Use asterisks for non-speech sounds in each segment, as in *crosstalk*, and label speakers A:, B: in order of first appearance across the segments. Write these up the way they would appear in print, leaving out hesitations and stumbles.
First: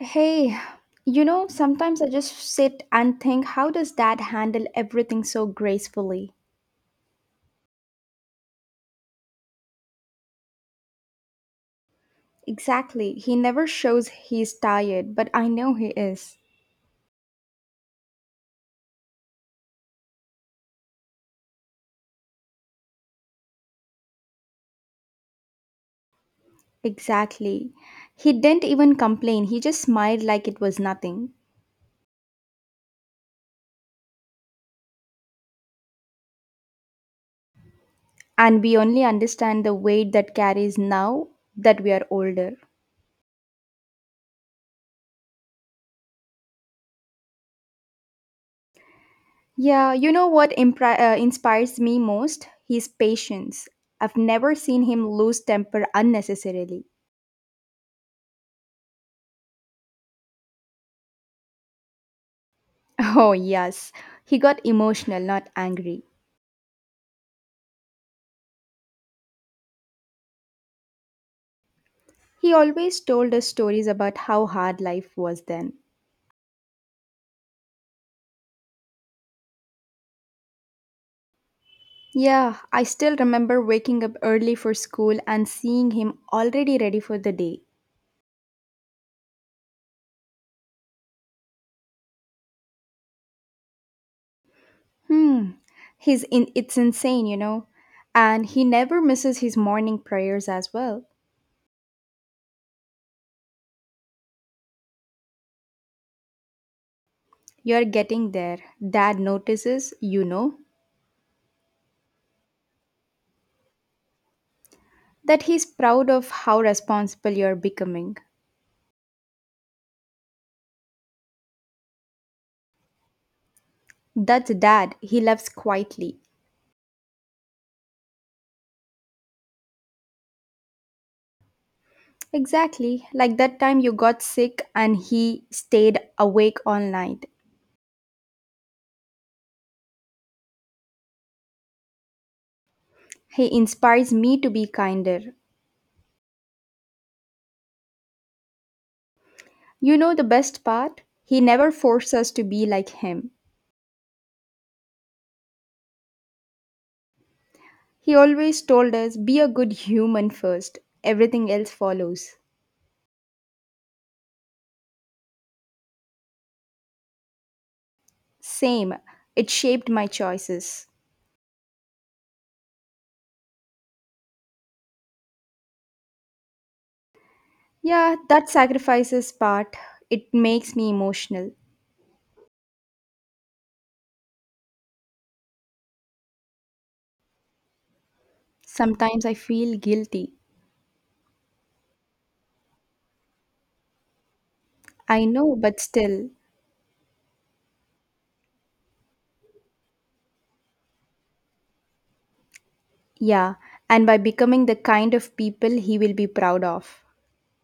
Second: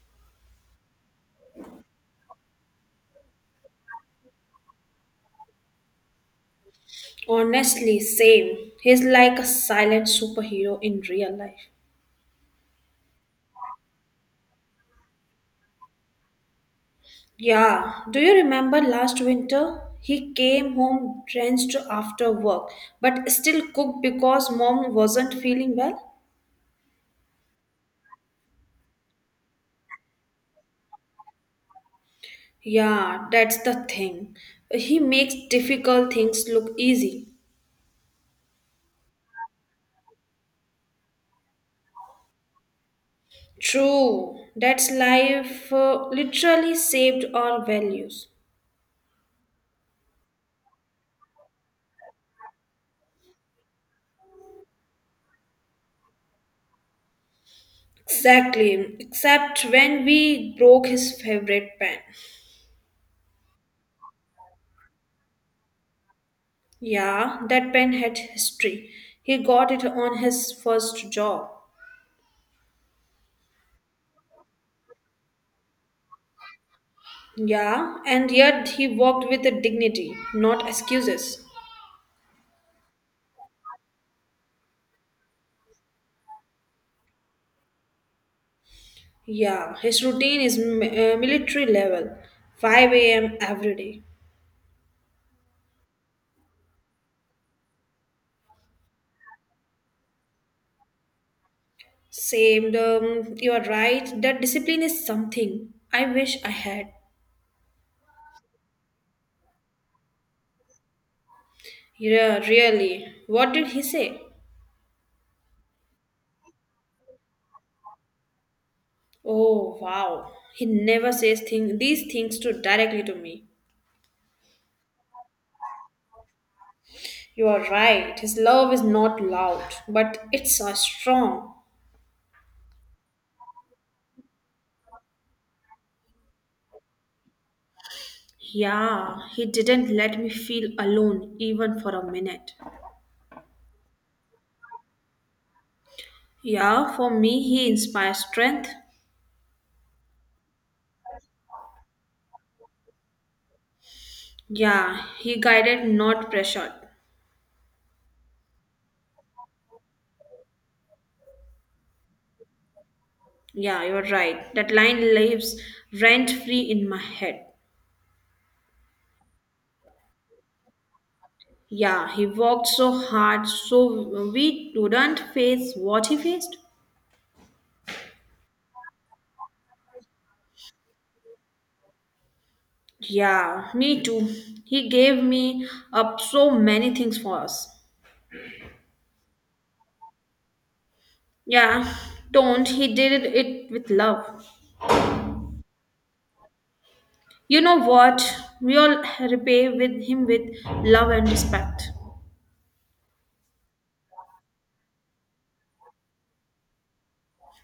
A: Hey, sometimes I just sit and think, how does dad handle everything so gracefully?
B: Honestly, same. He's like a silent superhero in real life.
A: Exactly. He never shows he's tired, but I know he is.
B: Yeah, do you remember last winter? He came home drenched after work, but still cooked because mom wasn't feeling well?
A: Exactly. He didn't even complain, he just smiled like it was nothing.
B: Yeah, that's the thing. He makes difficult things look easy.
A: And we only understand the weight that carries now that we are older.
B: True, that's life literally saved our values.
A: Yeah, you know what inspires me most? His patience. I've never seen him lose temper unnecessarily.
B: Exactly, except when we broke his favorite pen.
A: Oh, yes. He got emotional, not angry.
B: Yeah, that pen had history. He got it on his first job.
A: He always told us stories about how hard life was then.
B: Yeah, and yet he worked with a dignity, not excuses.
A: Yeah, I still remember waking up early for school and seeing him already ready for the day.
B: Yeah, his routine is military level, 5 a.m. every day.
A: Hmm. He's in it's insane. And he never misses his morning prayers as well.
B: Same, you are right, that discipline is something I wish I had.
A: You're getting there. Dad notices,
B: Yeah, really. What did he say?
A: that he's proud of how responsible you're becoming.
B: Oh, wow. He never says these things to directly to me.
A: That's dad. He loves quietly.
B: You are right. His love is not loud, but it's strong.
A: Exactly, like that time you got sick and he stayed awake all night.
B: Yeah, he didn't let me feel alone even for a minute.
A: He inspires me to be kinder.
B: Yeah, for me, he inspires strength.
A: You know the best part? He never forced us to be like him.
B: Yeah, he guided, not pressured.
A: He always told us, be a good human first, everything else follows.
B: Yeah, you're right. That line lives rent free in my head.
A: Same, it shaped my choices.
B: Yeah, he worked so hard so we wouldn't face what he faced.
A: Yeah, that sacrifices part, it makes me emotional.
B: Yeah, me too. He gave me up so many things for us.
A: Sometimes I feel guilty.
B: Yeah, don't. He did it with love.
A: I know, but still,
B: You know what? We all repay with him with love and respect.
A: yeah, and by becoming the kind of people he will be proud of.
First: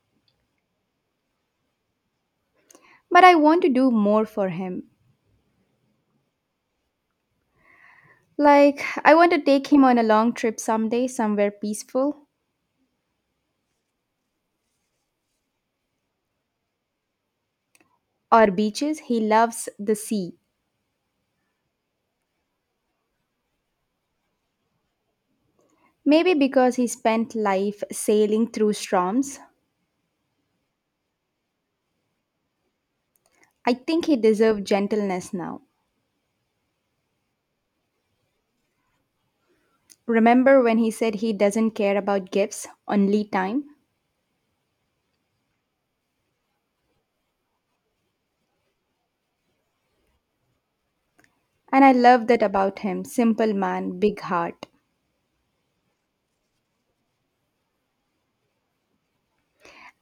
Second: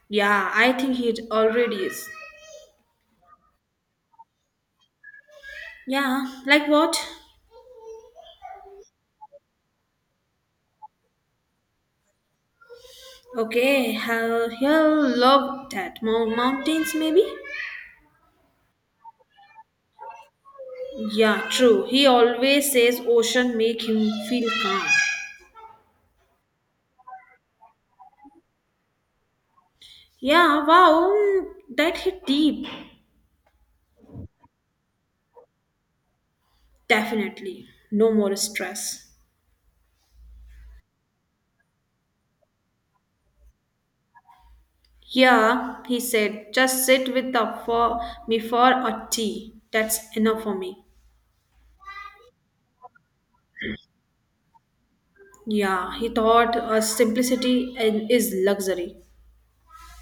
B: Yeah, I think he already is.
A: But I want to do more for him.
B: Yeah, like what?
A: Like, I want to take him on a long trip someday, somewhere peaceful
B: Okay, he'll love that. Mountains, maybe?
A: or beaches. He loves the sea.
B: Yeah, true. He always says ocean make him feel calm.
A: Maybe because he spent life sailing through storms.
B: Yeah, wow, that hit deep.
A: I think he deserves gentleness now.
B: Definitely. No more stress.
A: Remember when he said he doesn't care about gifts, only time?
B: Yeah, he said, just sit with the for me for a tea. That's enough for me.
A: And I love that about him. Simple man, big heart.
B: Yeah, he thought simplicity and is luxury.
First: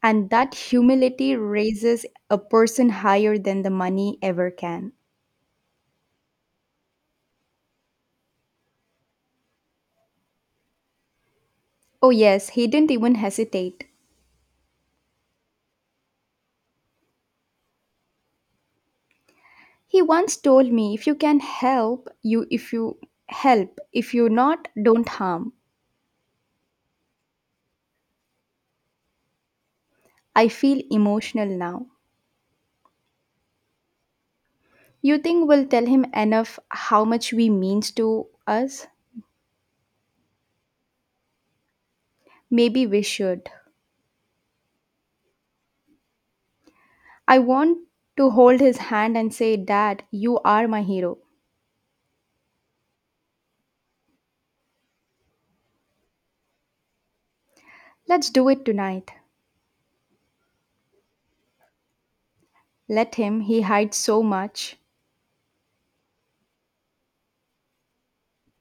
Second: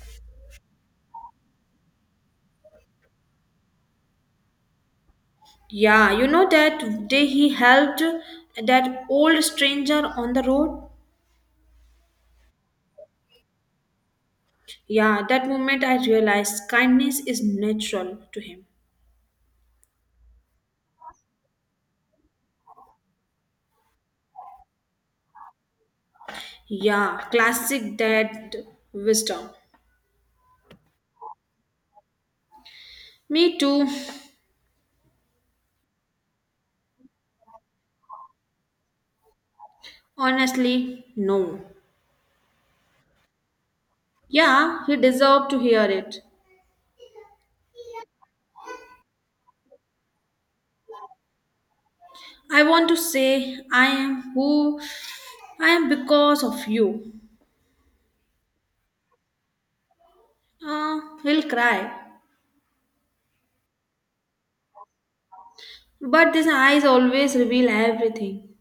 A: And that humility raises a person higher than the money ever can.
B: Yeah, you know that day he helped that old stranger on the road?
A: Oh, yes, he didn't even hesitate.
B: Yeah, that moment I realized kindness is natural to him.
A: He once told me, if you can help, you if you help, if you not, don't harm.
B: Yeah, classic dad wisdom.
A: I feel emotional now.
B: Me too.
A: You think we'll tell him enough how much we means to us?
B: Honestly, no.
A: Maybe we should.
B: Yeah, he deserved to hear it.
A: I want to hold his hand and say, Dad, you are my hero.
B: I want to say I am who I am because of you.
A: Let's do it tonight.
B: He'll cry.
A: Let him, he hides so much.
B: But his eyes always reveal everything.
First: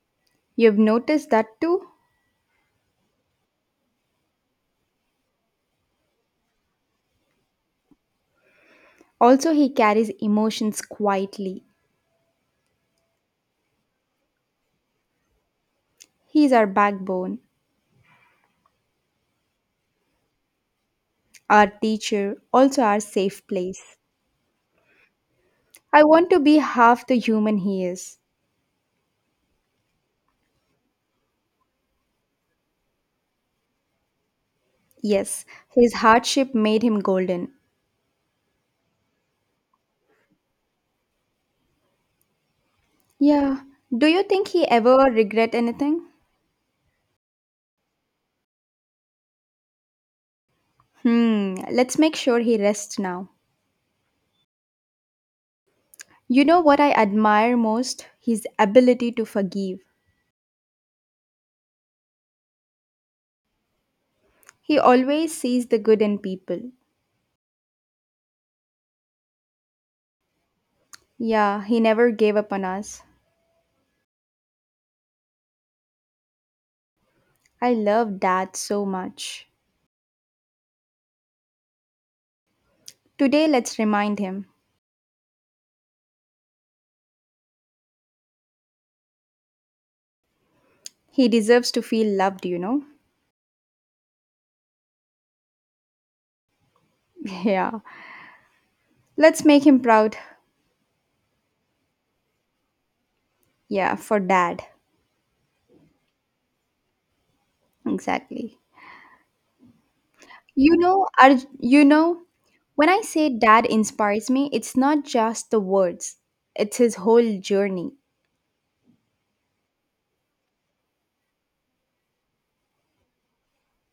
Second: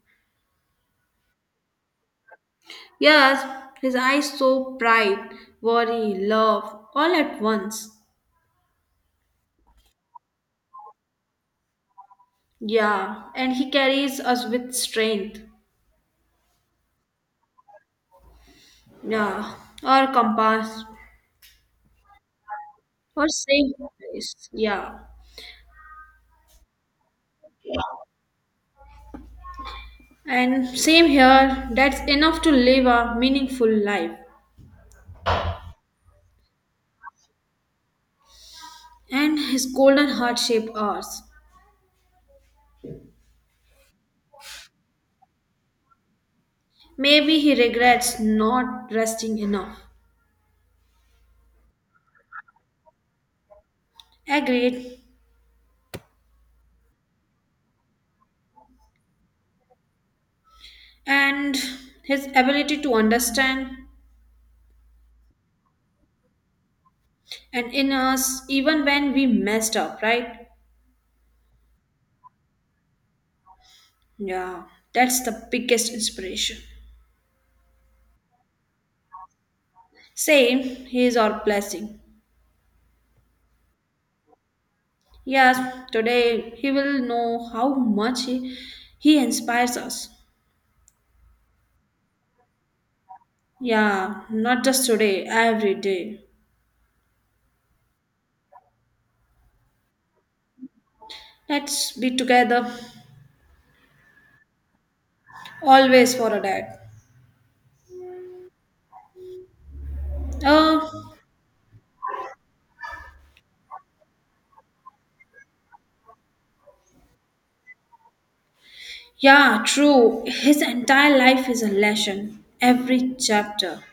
A: You've noticed that too?
B: Yes, his eyes so pride, worry, love, all at once.
A: Also, he carries emotions quietly.
B: Yeah, and he carries us with strength.
A: He's our backbone,
B: Yeah, or compass,
A: our teacher, also our
B: or
A: safe
B: safe
A: place.
B: place. Yeah,
A: I want to be half the human he is.
B: and same here. That's enough to live a meaningful life.
A: Yes, his hardship made him golden.
B: And his golden heart shaped ours.
A: Yeah. Do you think he ever regret anything?
B: Maybe he regrets not resting enough.
A: Let's make sure he rests now.
B: Agreed.
A: You know what I admire most? His ability to forgive.
B: And his ability to understand
A: He always sees the good in people.
B: and in us even when we messed up, right?
A: Yeah, he never gave up on us.
B: Yeah, that's the biggest inspiration.
A: I love dad so much.
B: Same, he is our blessing.
A: Today, let's remind him.
B: Yes, today he will know how much he inspires us.
A: He deserves to feel loved, you know?
B: Yeah, not just today, every day.
A: *laughs* Yeah. Let's make him proud.
B: Let's be together
A: Yeah, for dad.
B: always for a dad.
A: Exactly. You
B: Uh,
A: know, Arj- you know, when I say dad inspires me, it's not just the words, it's his whole journey.
B: Yeah, true. His entire life is a lesson, every chapter.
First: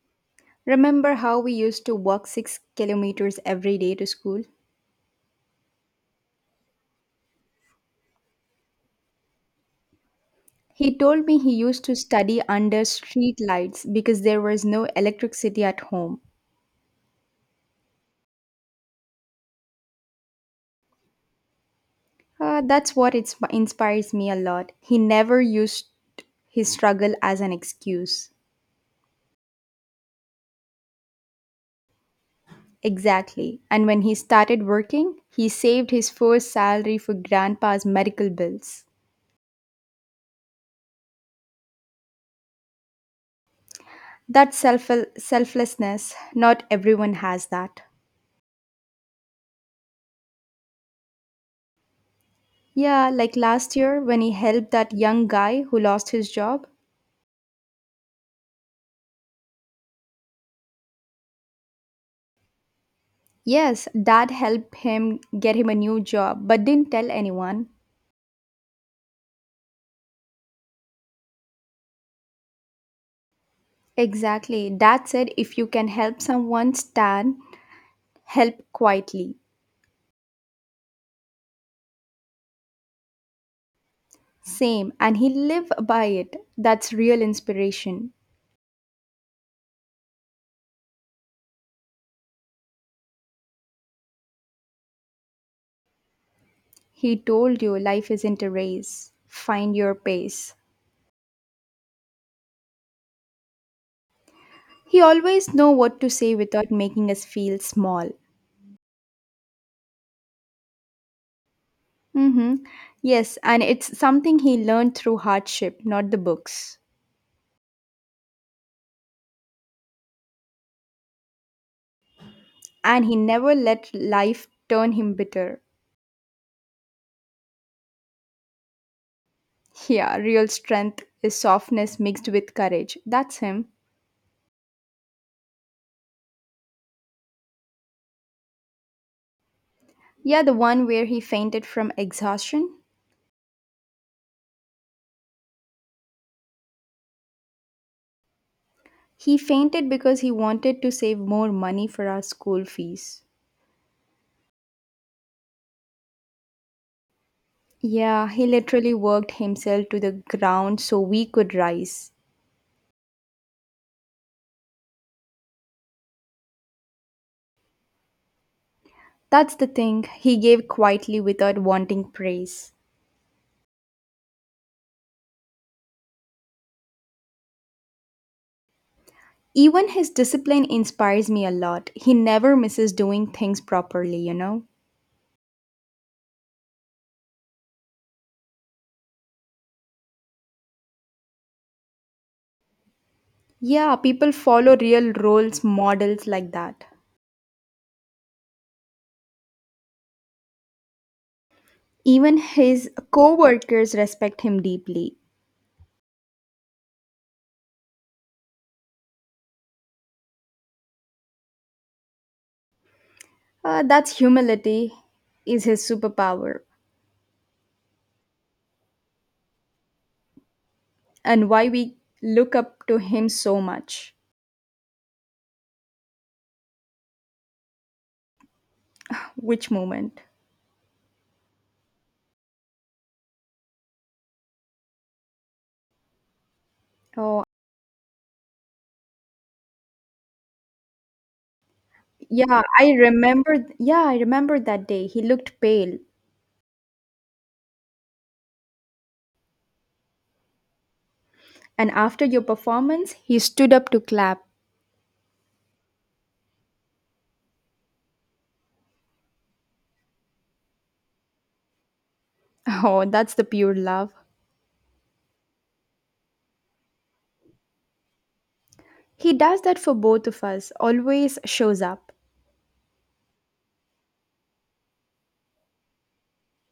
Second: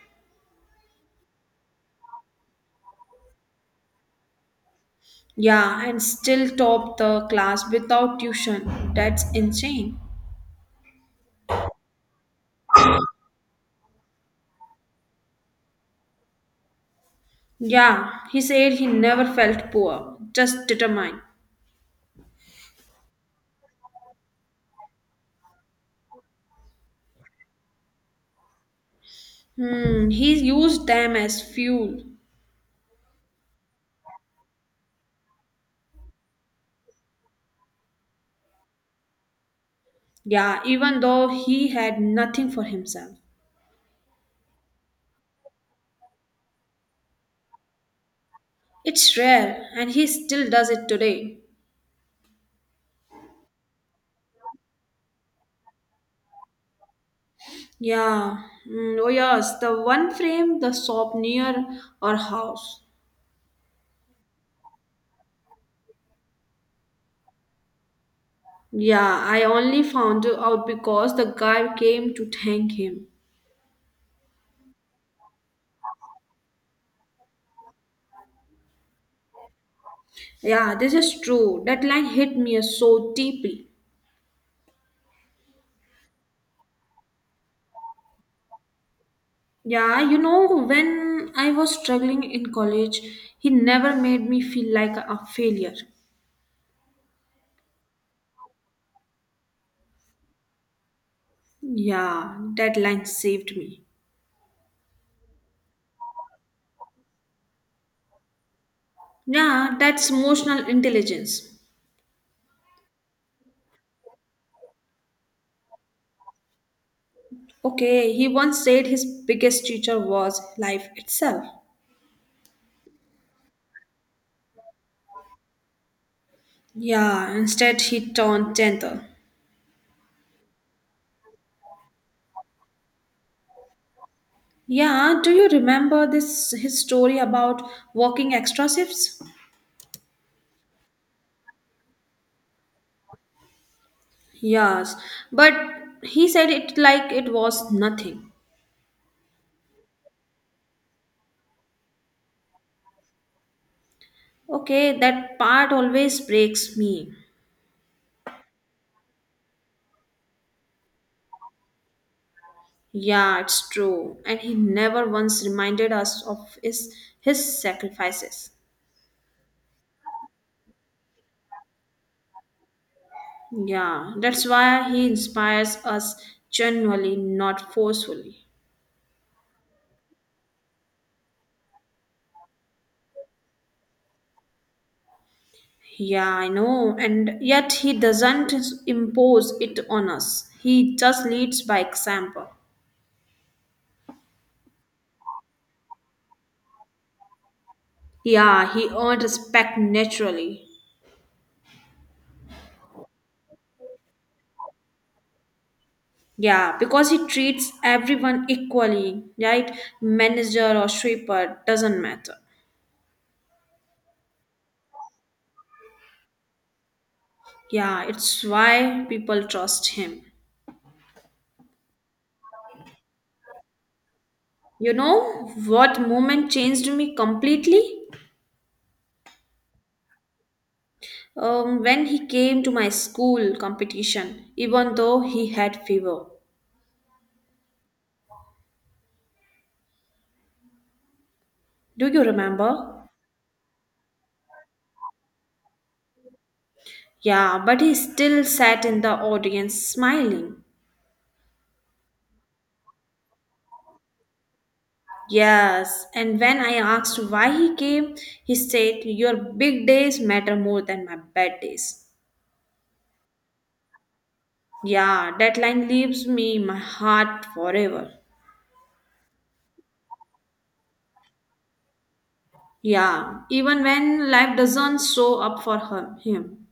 A: Remember how we used to walk 6 kilometers every day to school?
B: Yeah, and still top the class without tuition. That's insane.
A: He told me he used to study under street lights because there was no electricity at home.
B: Yeah, he said he never felt poor, just determined.
A: That's what inspires me a lot. He never used his struggle as an excuse.
B: Hmm, he used them as fuel.
A: Exactly. And when he started working, he saved his first salary for grandpa's medical bills.
B: Yeah, even though he had nothing for himself.
A: That selflessness, not everyone has that.
B: It's rare, and he still does it today.
A: Yeah, like last year when he helped that young guy who lost his job.
B: Yeah. Mm, oh yes, the one frame the shop near our house.
A: Yes, dad helped him get him a new job, but didn't tell anyone.
B: Yeah, I only found out because the guy came to thank him.
A: Exactly. Dad said if you can help someone, stand." help quietly.
B: Yeah, this is true. That line hit me so deeply.
A: Same, and he live by it. That's real inspiration.
B: Yeah, when I was struggling in college, he never made me feel like a failure.
A: He told you life isn't a race. Find your pace.
B: Yeah, that line saved me.
A: He always know what to say without making us feel small.
B: Yeah, that's emotional intelligence.
A: Mhm. Yes, and it's something he learned through hardship, not the books.
B: Okay, he once said his biggest teacher was life itself.
A: And he never let life turn him bitter.
B: Yeah, instead he turned gentle.
A: Yeah, real strength is softness mixed with courage. That's him.
B: Yeah, do you remember this his story about working extra shifts?
A: Yeah, the one where he fainted from exhaustion.
B: Yes, but he said it like it was nothing.
A: He fainted because he wanted to save more money for our school fees.
B: Okay, that part always breaks me.
A: Yeah, he literally worked himself to the ground so we could rise.
B: Yeah, it's true. And he never once reminded us of his sacrifices.
A: That's the thing, he gave quietly without wanting praise.
B: Yeah, that's why he inspires us genuinely, not forcefully.
A: Even his discipline inspires me a lot. He never misses doing things properly, you know?
B: Yeah, I know. And yet he doesn't impose it on us. He just leads by example.
A: Yeah, people follow real roles models like that.
B: Yeah, he earned respect naturally.
A: Even his co workers respect him deeply.
B: Yeah, because he treats everyone equally, right? Manager or sweeper, doesn't matter.
A: That's humility, is his superpower.
B: Yeah, it's why people trust him.
A: And why we look up to him so much.
B: You know what moment changed me completely?
A: Which moment?
B: When he came to my school competition, even though he had fever.
A: Oh,
B: Do you
A: yeah,
B: remember?
A: I remember. Yeah, I remember that day. He looked pale,
B: Yeah, but he still sat in the audience smiling.
A: and after your performance, he stood up to clap.
B: Yes, and when I asked why he came, he said, Your big days matter more than my bad days.
A: *laughs* Oh, that's the pure love.
B: Yeah, that line leaves me in my heart forever.
A: He does that for both of us, always shows up.
B: Yeah, even when life doesn't show up for her, him.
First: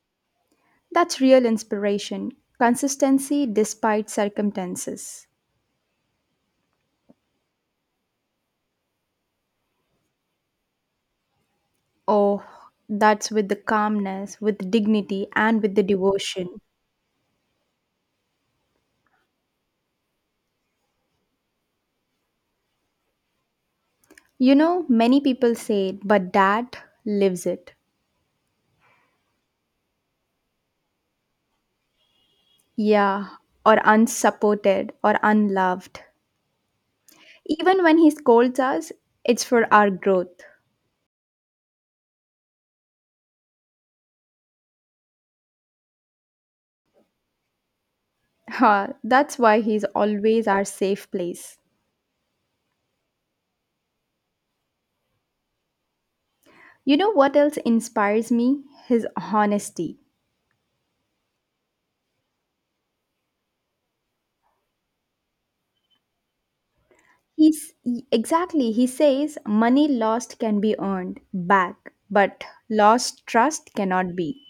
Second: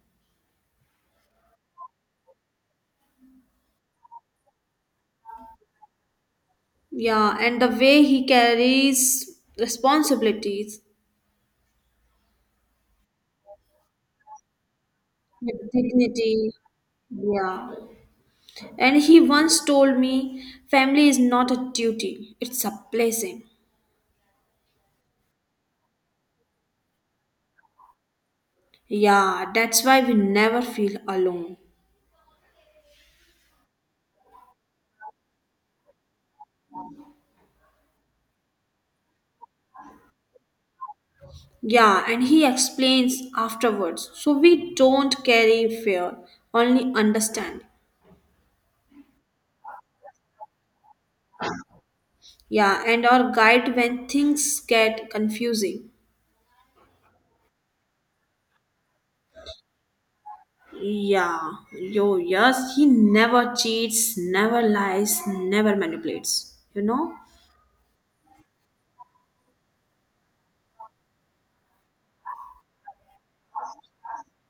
A: That's real inspiration, consistency despite circumstances.
B: Yeah, and the way he carries responsibilities
A: Oh, that's with the calmness, with dignity, and
B: with
A: with the
B: dignity.
A: devotion.
B: Yeah, and he once told me, Family is not a duty, it's a blessing.
A: Many people say it, but dad lives it.
B: Yeah, that's why we never feel alone.
A: Yeah, or unsupported or unloved. Even when he scolds us, it's for our growth.
B: Yeah, and he explains afterwards. So we don't carry fear, only understand.
A: Ha, that's why he's always our safe place.
B: Yeah, and our guide when things get confusing.
A: You know what else inspires me? His honesty.
B: Yeah, yes, he never cheats, never lies, never manipulates. You know?
A: He's exactly, he says money lost can be earned back, but lost trust cannot be.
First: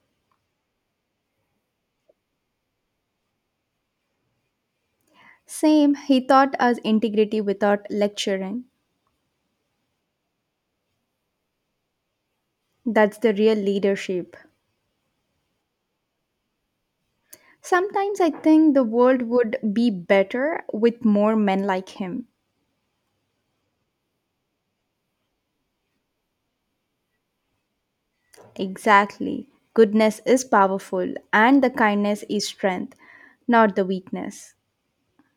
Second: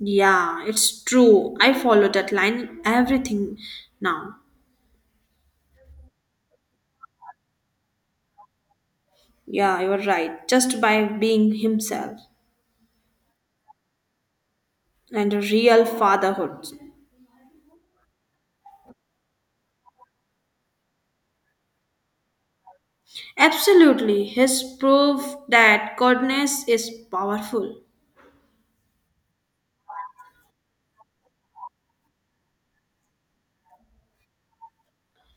B: Yeah, it's true. I follow that line in everything now.
A: Same, he taught us integrity without lecturing.
B: Yeah, you're right. Just by being himself
A: That's the real leadership.
B: and real fatherhood.
A: Sometimes I think the world would be better with more men like him.
B: Absolutely, his proof that goodness is powerful.
A: Exactly. Goodness is powerful, and the kindness is strength, not the weakness.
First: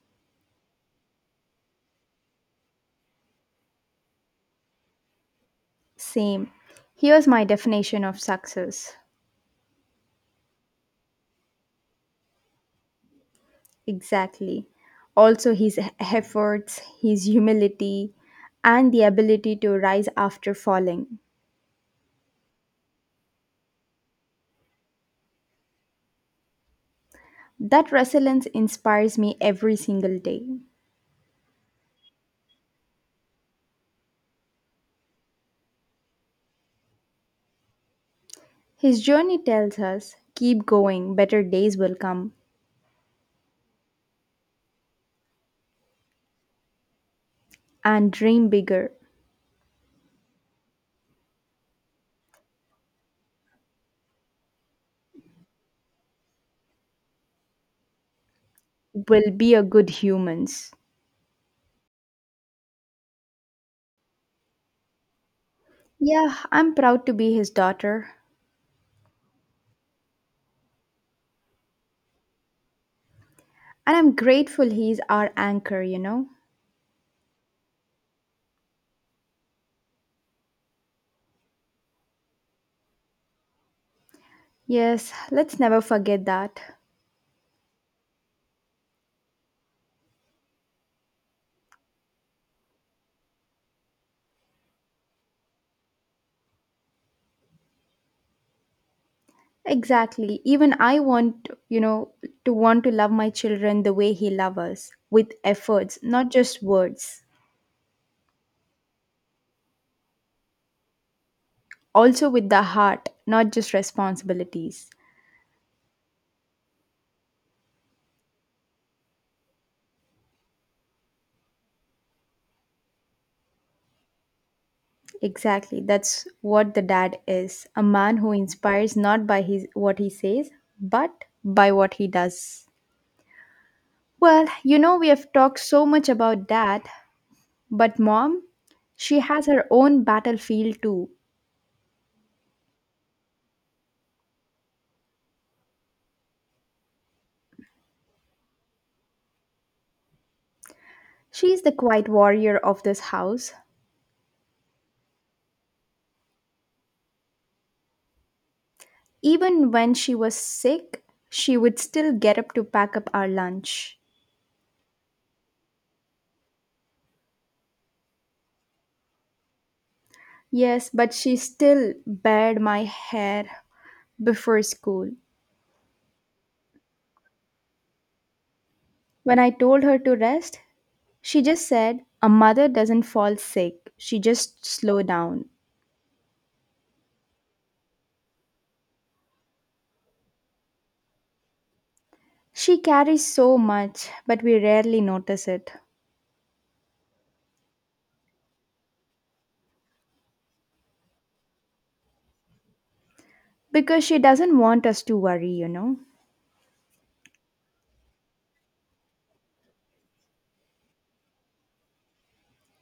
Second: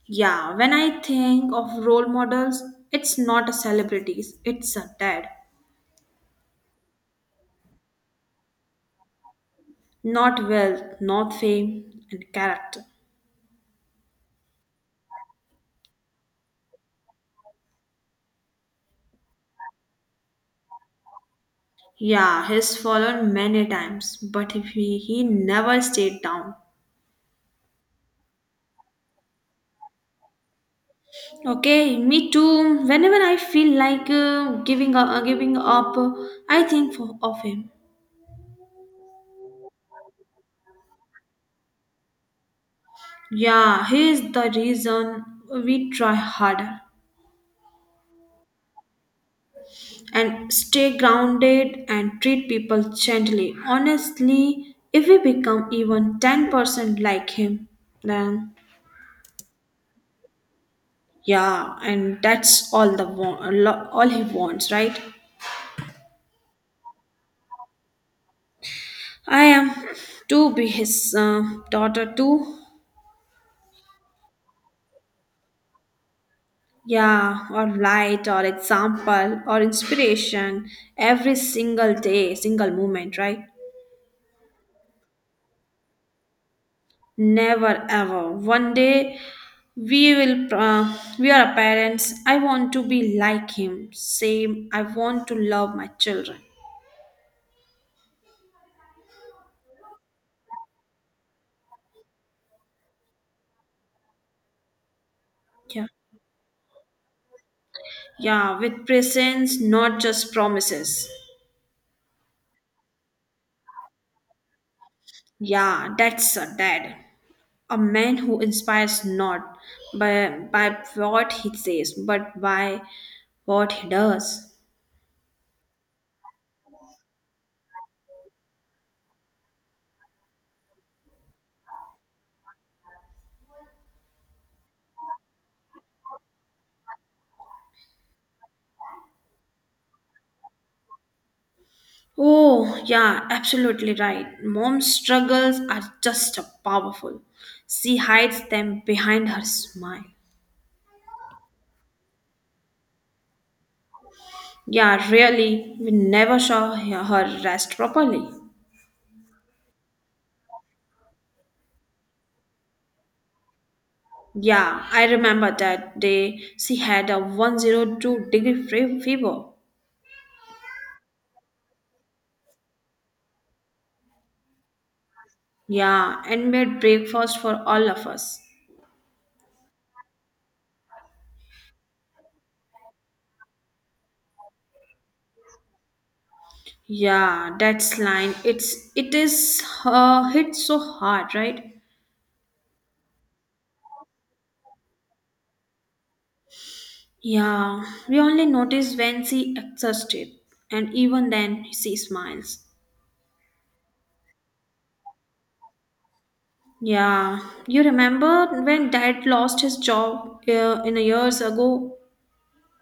B: Yeah, when I think of role models, it's not a celebrities, it's a dad.
A: Same. Here's my definition of success.
B: Not wealth, not fame, and character.
A: Exactly. Also, his efforts, his humility, and the ability to rise after falling.
B: Yeah, he's fallen many times, but he never stayed down.
A: That resilience inspires me every single day.
B: Okay, me too. Whenever I feel like giving up, I think of him.
A: His journey tells us keep going, better days will come,
B: Yeah, he is the reason we try harder,
A: and dream bigger,
B: and stay grounded and treat people gently. Honestly, if we become even 10% like him, then
A: will be a good humans.
B: yeah, and that's all the all he wants, right?
A: Yeah, I'm proud to be his daughter,
B: I am to be his daughter too.
A: and I'm grateful he's our anchor.
B: Yeah, or light, or example, or inspiration every single day, single moment, right?
A: Yes, let's never forget that.
B: Never ever. One day we are parents. I want to be like him. Same, I want to love my children.
A: Exactly. Even I want, to want to love my children the way he loves us, with
B: Yeah.
A: efforts, not just words.
B: Yeah, with presence, not just promises.
A: Also with the heart, not just responsibilities.
B: Yeah, that's a dad. A man who inspires not by what he says, but by what he does.
A: Exactly. That's what the dad is a man who inspires not by what he says, but by what he does. Well, we have talked so much about dad, but mom, she has her own battlefield too.
B: Oh, yeah, absolutely right. Mom's struggles are just a powerful. She hides them behind her smile.
A: She is the quiet warrior of this house.
B: Yeah, really, we never saw her rest properly.
A: Even when she was sick, she would still get up to pack up our lunch.
B: Yeah, I remember that day she had a 102 degree fever.
A: Yes, but she still bared my hair before school.
B: Yeah, and made breakfast for all of us.
A: When I told her to rest, she just said, A mother doesn't fall sick, she just slow down.
B: Yeah, that's line. It is hit so hard, right?
A: She carries so much, but we rarely notice it.
B: Yeah, we only notice when she exhausted, and even then she smiles.
A: Because she doesn't want us to worry.
B: Yeah, you remember when Dad lost his job in a years ago?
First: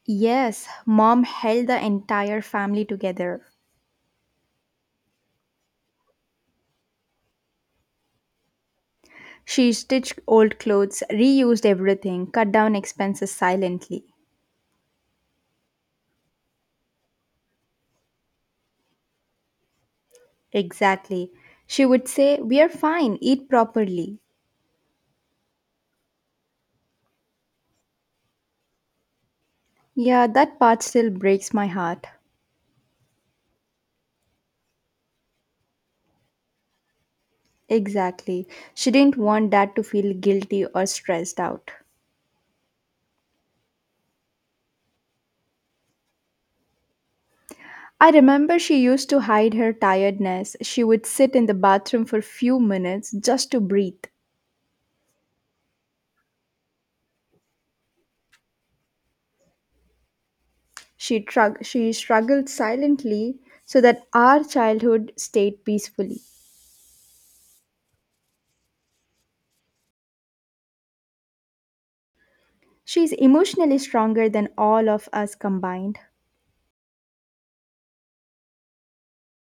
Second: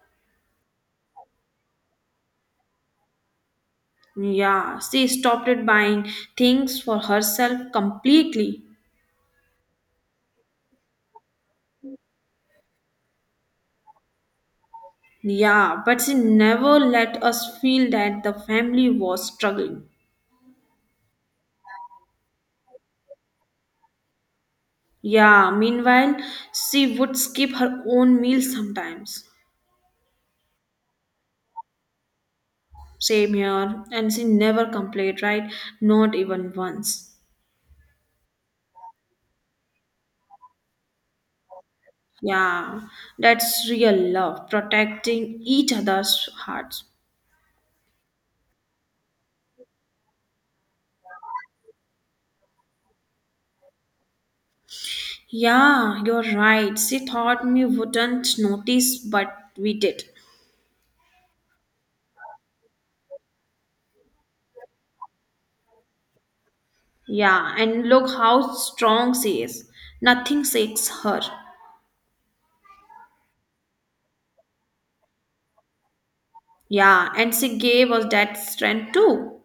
A: Yes, mom held the entire family together.
B: Yeah, she stopped it buying things for herself completely.
A: She stitched old clothes, reused everything, cut down expenses silently.
B: Yeah, but she never let us feel that the family was struggling.
A: Exactly. She would say, We are fine, eat properly.
B: Yeah, meanwhile, she would skip her own meals sometimes.
A: Yeah, that part still breaks my heart.
B: Same here, and she never complained, right? Not even once.
A: Exactly. She didn't want Dad to feel guilty or stressed out.
B: Yeah, that's real love, protecting each other's hearts.
A: I remember she used to hide her tiredness. She would sit in the bathroom for few minutes just to breathe.
B: Yeah, you're right. She thought we wouldn't notice, but we did.
A: She struggled silently so that our childhood stayed peacefully.
B: Yeah, and look how strong she is. Nothing shakes her.
A: She's emotionally stronger than all of us combined.
B: Yeah, and she gave us that strength too.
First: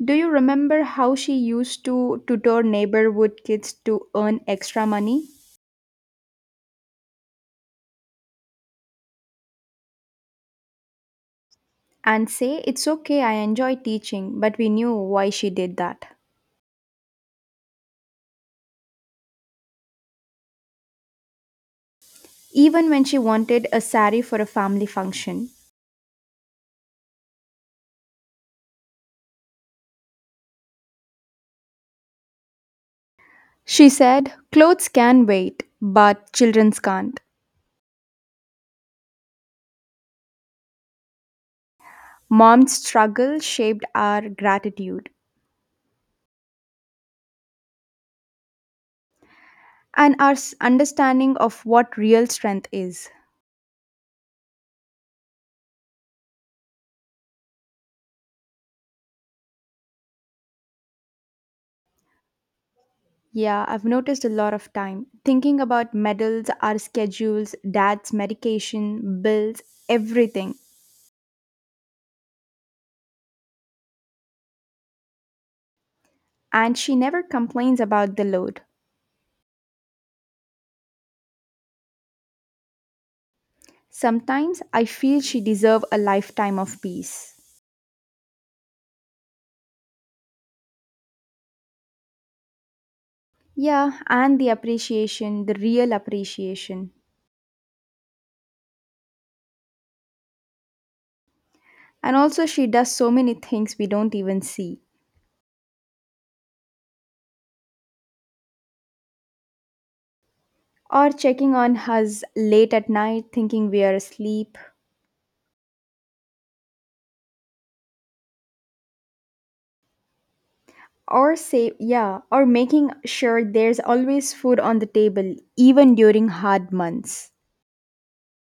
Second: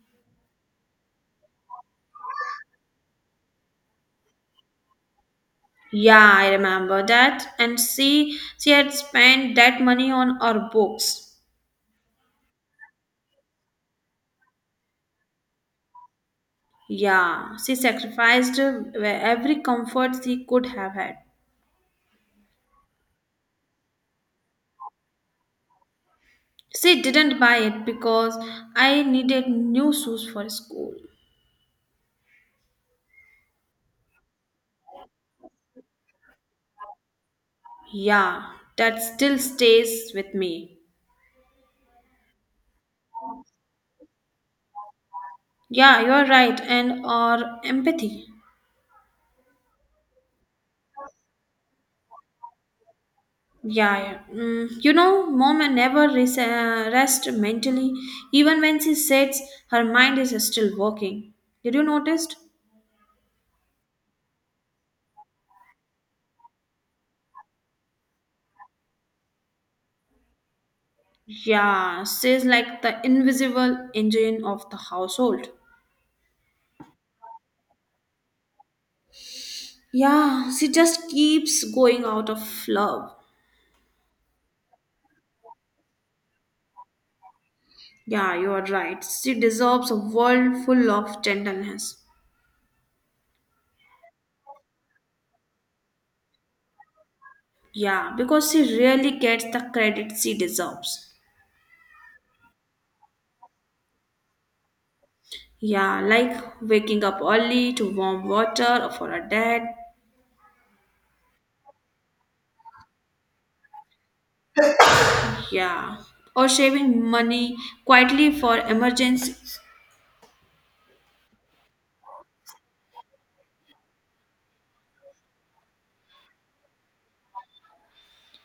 A: Do you remember how she used to tutor neighborhood kids to earn extra money
B: Yeah, I remember that. And she had spent that money on our books.
A: and say, It's okay, I enjoy teaching, but we knew why she did that?
B: Yeah, she sacrificed every comfort she could have had.
A: Even when she wanted a sari for a family function.
B: She didn't buy it because I needed new shoes for school.
A: She said, Clothes can wait, but children's can't.
B: Yeah, that still stays with me.
A: Mom's struggle shaped our gratitude
B: Yeah, you're right, and or empathy.
A: and our understanding of what real strength is.
B: Yeah, yeah. Mom never rest mentally, even when she sits, her mind is still working. Did you notice?
A: Yeah, I've noticed a lot of time thinking about medals, our schedules, dad's medication, bills, everything.
B: Yeah, she's like the invisible engine of the household.
A: And she never complains about the load.
B: Yeah, she just keeps going out of love.
A: Sometimes I feel she deserves a lifetime of peace.
B: Yeah, you are right. She deserves a world full of gentleness.
A: Yeah, and the appreciation, the real appreciation.
B: Yeah, because she really gets the credit she deserves.
A: And also, she does so many things we don't even see.
B: Yeah, like waking up early to warm water for her dad.
A: Or checking on us late at night, thinking we are asleep.
B: Yeah, or saving money quietly for emergencies.
A: Or yeah, or making sure there's always food on the table, even during hard months.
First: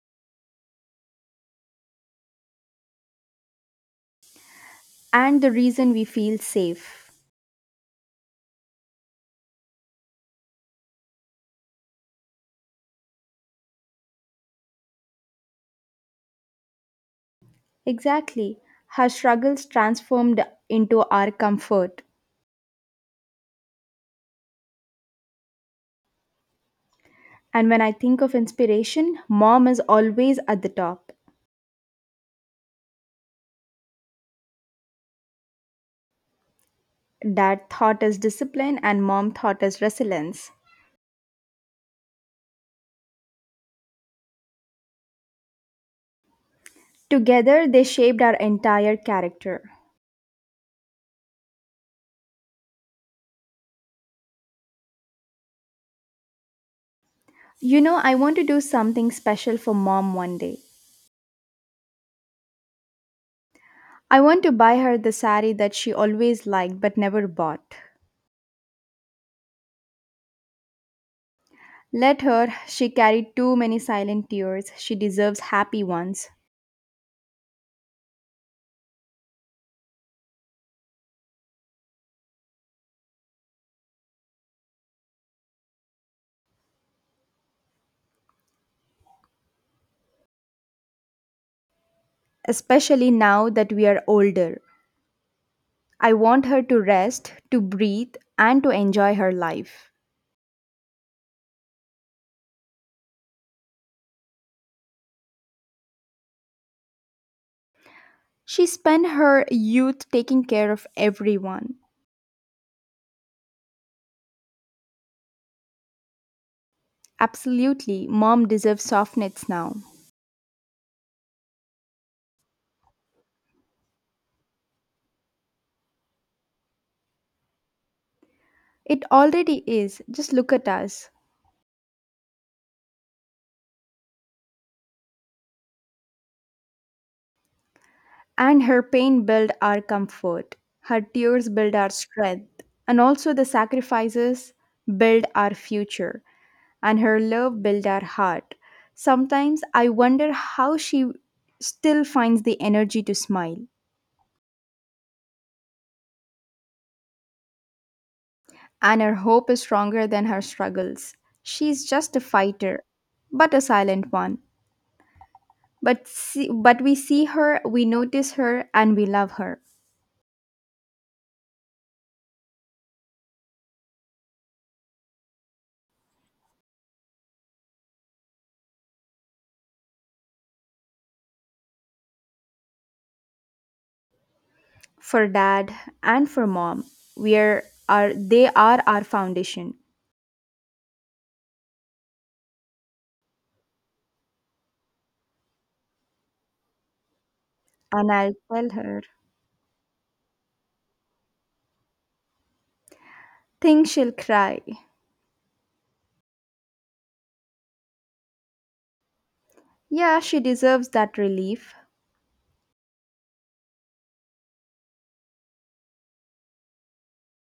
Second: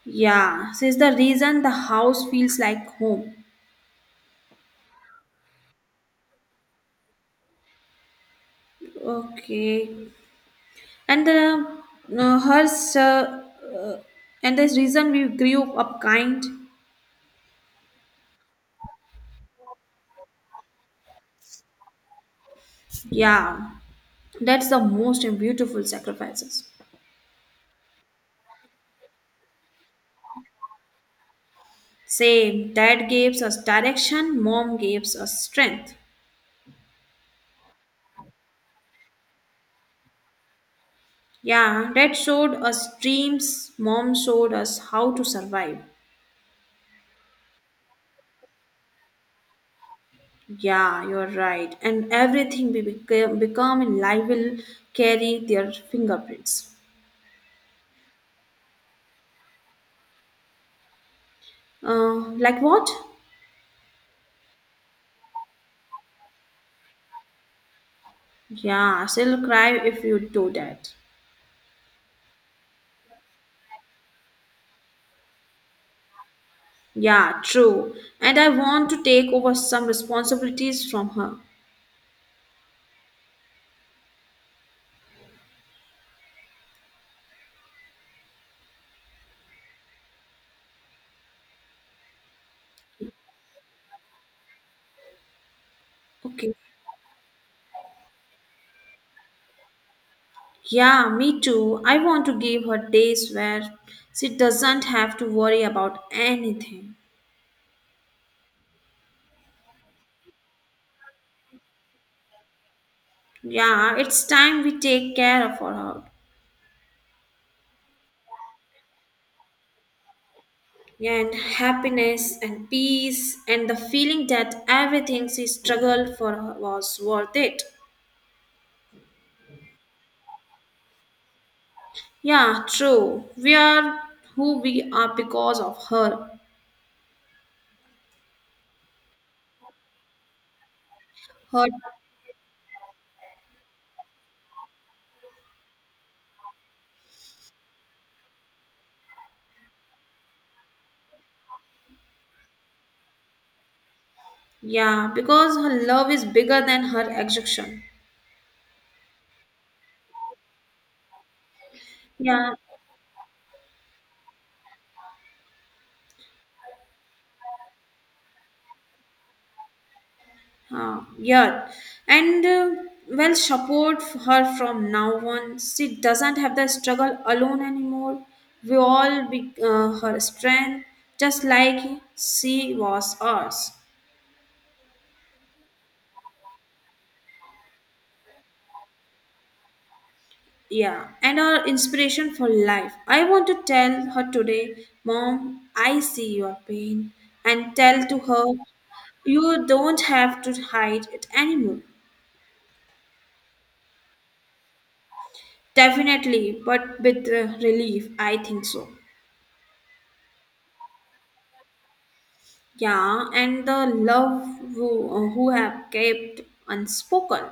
B: Yeah, this is the reason the house feels like home.
A: And the reason we feel safe.
B: Okay, and the her uh, uh, and this reason we grew up kind.
A: Exactly. Her struggles transformed into our comfort.
B: Yeah, that's the most beautiful sacrifices.
A: And when I think of inspiration, mom is always at the top.
B: Same, dad gives us direction, mom gives us strength.
A: Dad taught us discipline, and Mom taught us resilience.
B: Yeah, dad showed us dreams, mom showed us how to survive.
A: Together, they shaped our entire character.
B: Yeah, you're right. And everything we become in life will carry their fingerprints.
A: I want to do something special for Mom one day.
B: Like what?
A: I want to buy her the sari that she always liked but never bought.
B: Yeah, she'll cry if you do that.
A: Let her, she carried too many silent tears. She deserves happy ones,
B: Yeah, true. And I want to take over some responsibilities from her.
A: especially now that we are older. I want
B: Okay.
A: her to rest, to breathe, and to enjoy her life.
B: Yeah, me too. I want to give her days where she doesn't have to worry about anything.
A: She spent her youth taking care of everyone.
B: Yeah, it's time we take care of her.
A: Absolutely, mom deserves softness now.
B: And happiness and peace and the feeling that everything she struggled for was worth it.
A: It already is. Just look at us.
B: Yeah, true. We are who we are because of her.
A: And her pain build our comfort. Her tears
B: Her
A: build our strength. And also the sacrifices build our future. And her love build our heart. Sometimes I wonder how she still finds the energy to smile.
B: yeah, because her love is bigger than her exhaustion.
A: And her hope is stronger than her struggles. She's just a
B: Yeah,
A: fighter, but a silent one. But we see her, we notice her, and we love her.
B: yeah, and well, support her from now on. She doesn't have the struggle alone anymore. We all be her strength, just like she was ours.
A: For dad and for mom, we are they are our foundation.
B: Yeah, and our inspiration for life. I want to tell her today, Mom, I see your pain, and tell
A: And
B: to
A: I'll
B: her,
A: tell her,
B: you don't have to hide it anymore.
A: think she'll cry.
B: Definitely, but with relief, I think so.
A: Yeah, she deserves that relief.
B: Yeah, and the love who have kept unspoken.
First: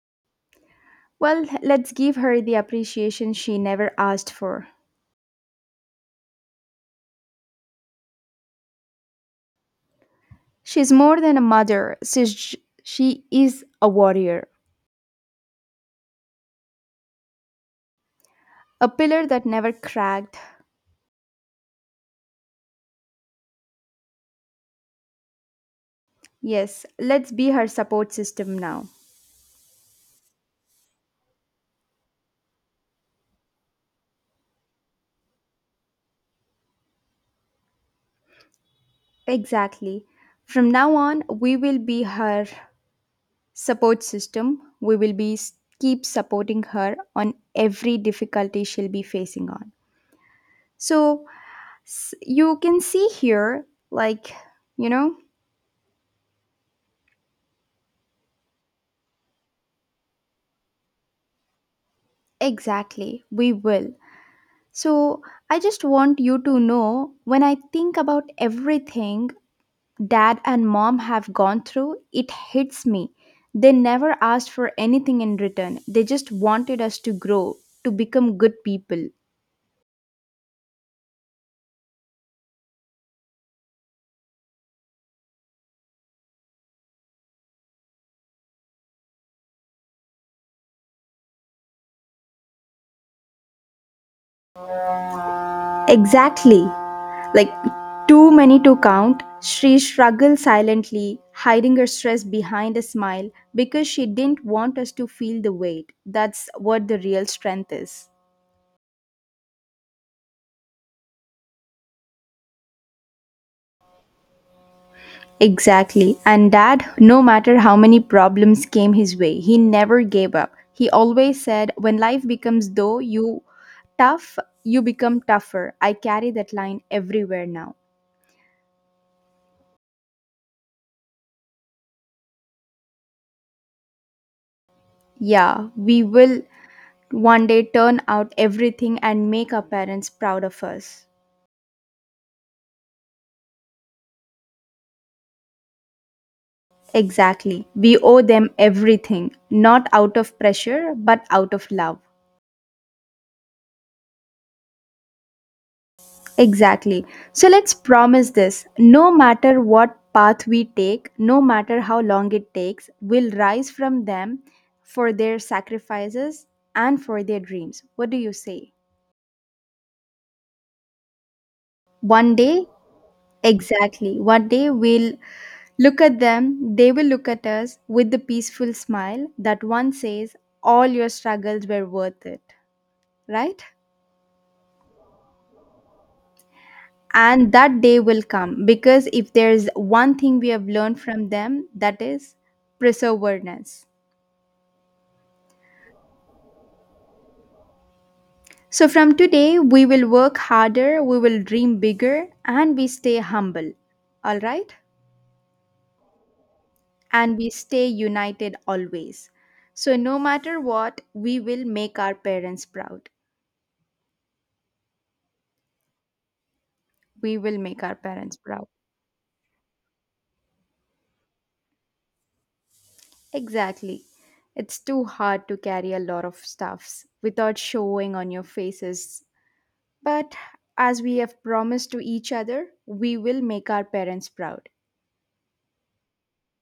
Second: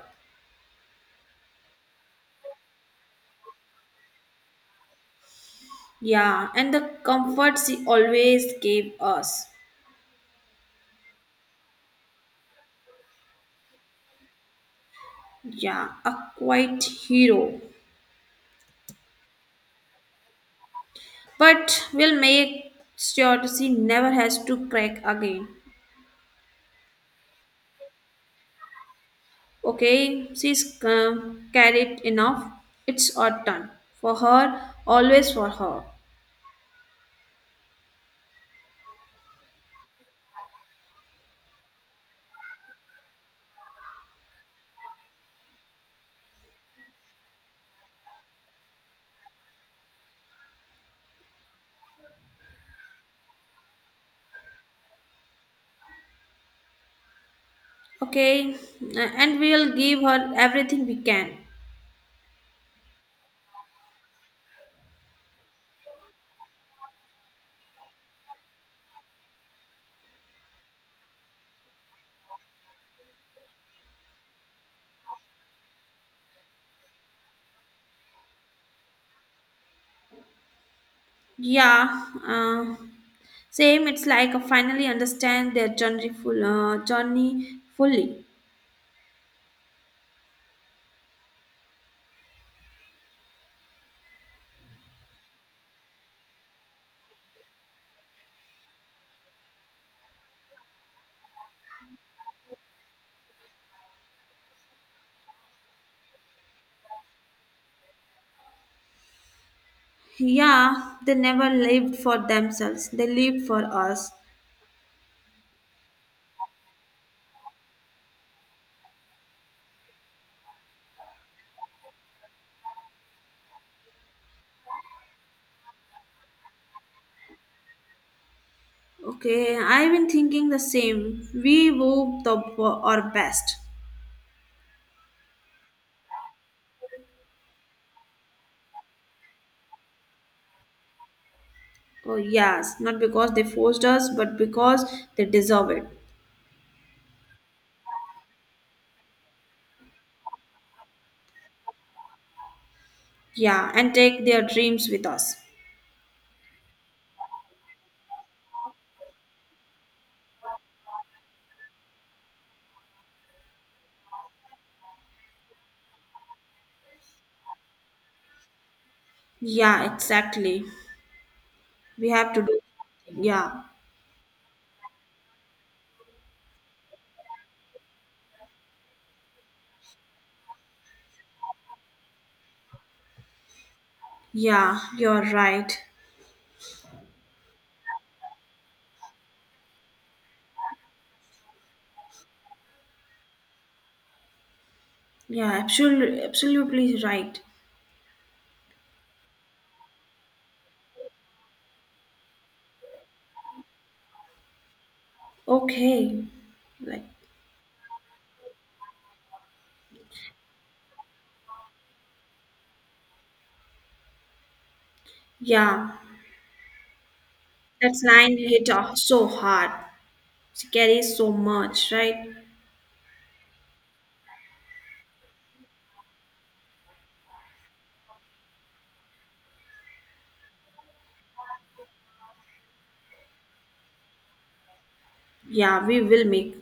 A: Well, let's give her the appreciation she never asked for.
B: Yeah, and the comforts he always gave us.
A: She's more than a mother. She is a warrior,
B: Yeah, a quiet hero.
A: a pillar that never cracked.
B: But we'll make sure she never has to crack again.
A: Yes, let's be her support system now.
B: Okay, she's carried enough. It's our turn. For her, always for her.
A: Exactly. From now on, we will be her support system. We will keep supporting her on every difficulty she'll be facing on. So you can see here, like, you know,
B: Okay, and we'll give her everything we can.
A: exactly, we will. So I just want you to know when I think about everything dad and mom have gone through, it hits me. They never asked for anything in return. They just wanted us to grow, to become good people.
B: Yeah, Same, it's like I finally understand their journey, journey fully.
A: Exactly. Like too many to count, she struggled silently, hiding her stress behind a smile because she didn't want us to feel the weight. That's what the real strength is.
B: Yeah, they never lived for themselves, they lived for us.
A: Exactly. And dad, no matter how many problems came his way, he never gave up. He always said, When life becomes though, you Tough, you become tougher. I carry that line everywhere now.
B: Okay, I've been thinking the same. We wove our best.
A: Yeah, we will one day turn out everything and make our parents proud of us.
B: Oh, yes, not because they forced us, but because they deserve it.
A: Exactly. We owe them everything, not out of pressure, but out of love.
B: Yeah, and take their dreams with us.
A: Exactly. So let's promise this no matter what path we take, no matter how long it takes, we'll rise from them for their sacrifices and for their dreams. What do you say?
B: Yeah, exactly. We have
A: One
B: to do
A: day,
B: Yeah,
A: exactly. What they will look at them, they will look at us with the peaceful smile that one says, All your struggles were worth it, right?
B: yeah, you're right.
A: And that day will come because if there's one thing we have learned from them, that is perseverance.
B: Yeah, absolutely, absolutely right.
A: So from today, we will work harder, we will dream bigger, and we stay humble, all right?
B: Okay. Like,
A: And we stay united always. So, no matter what, we will make our parents proud.
B: yeah,
A: We will make our
B: that
A: parents
B: line
A: proud.
B: hit so hard. She carries so much, right?
A: Exactly. It's too hard to carry a lot of stuffs without showing on your faces. But as we have promised to each other, we will make our parents proud.
B: Yeah, we will make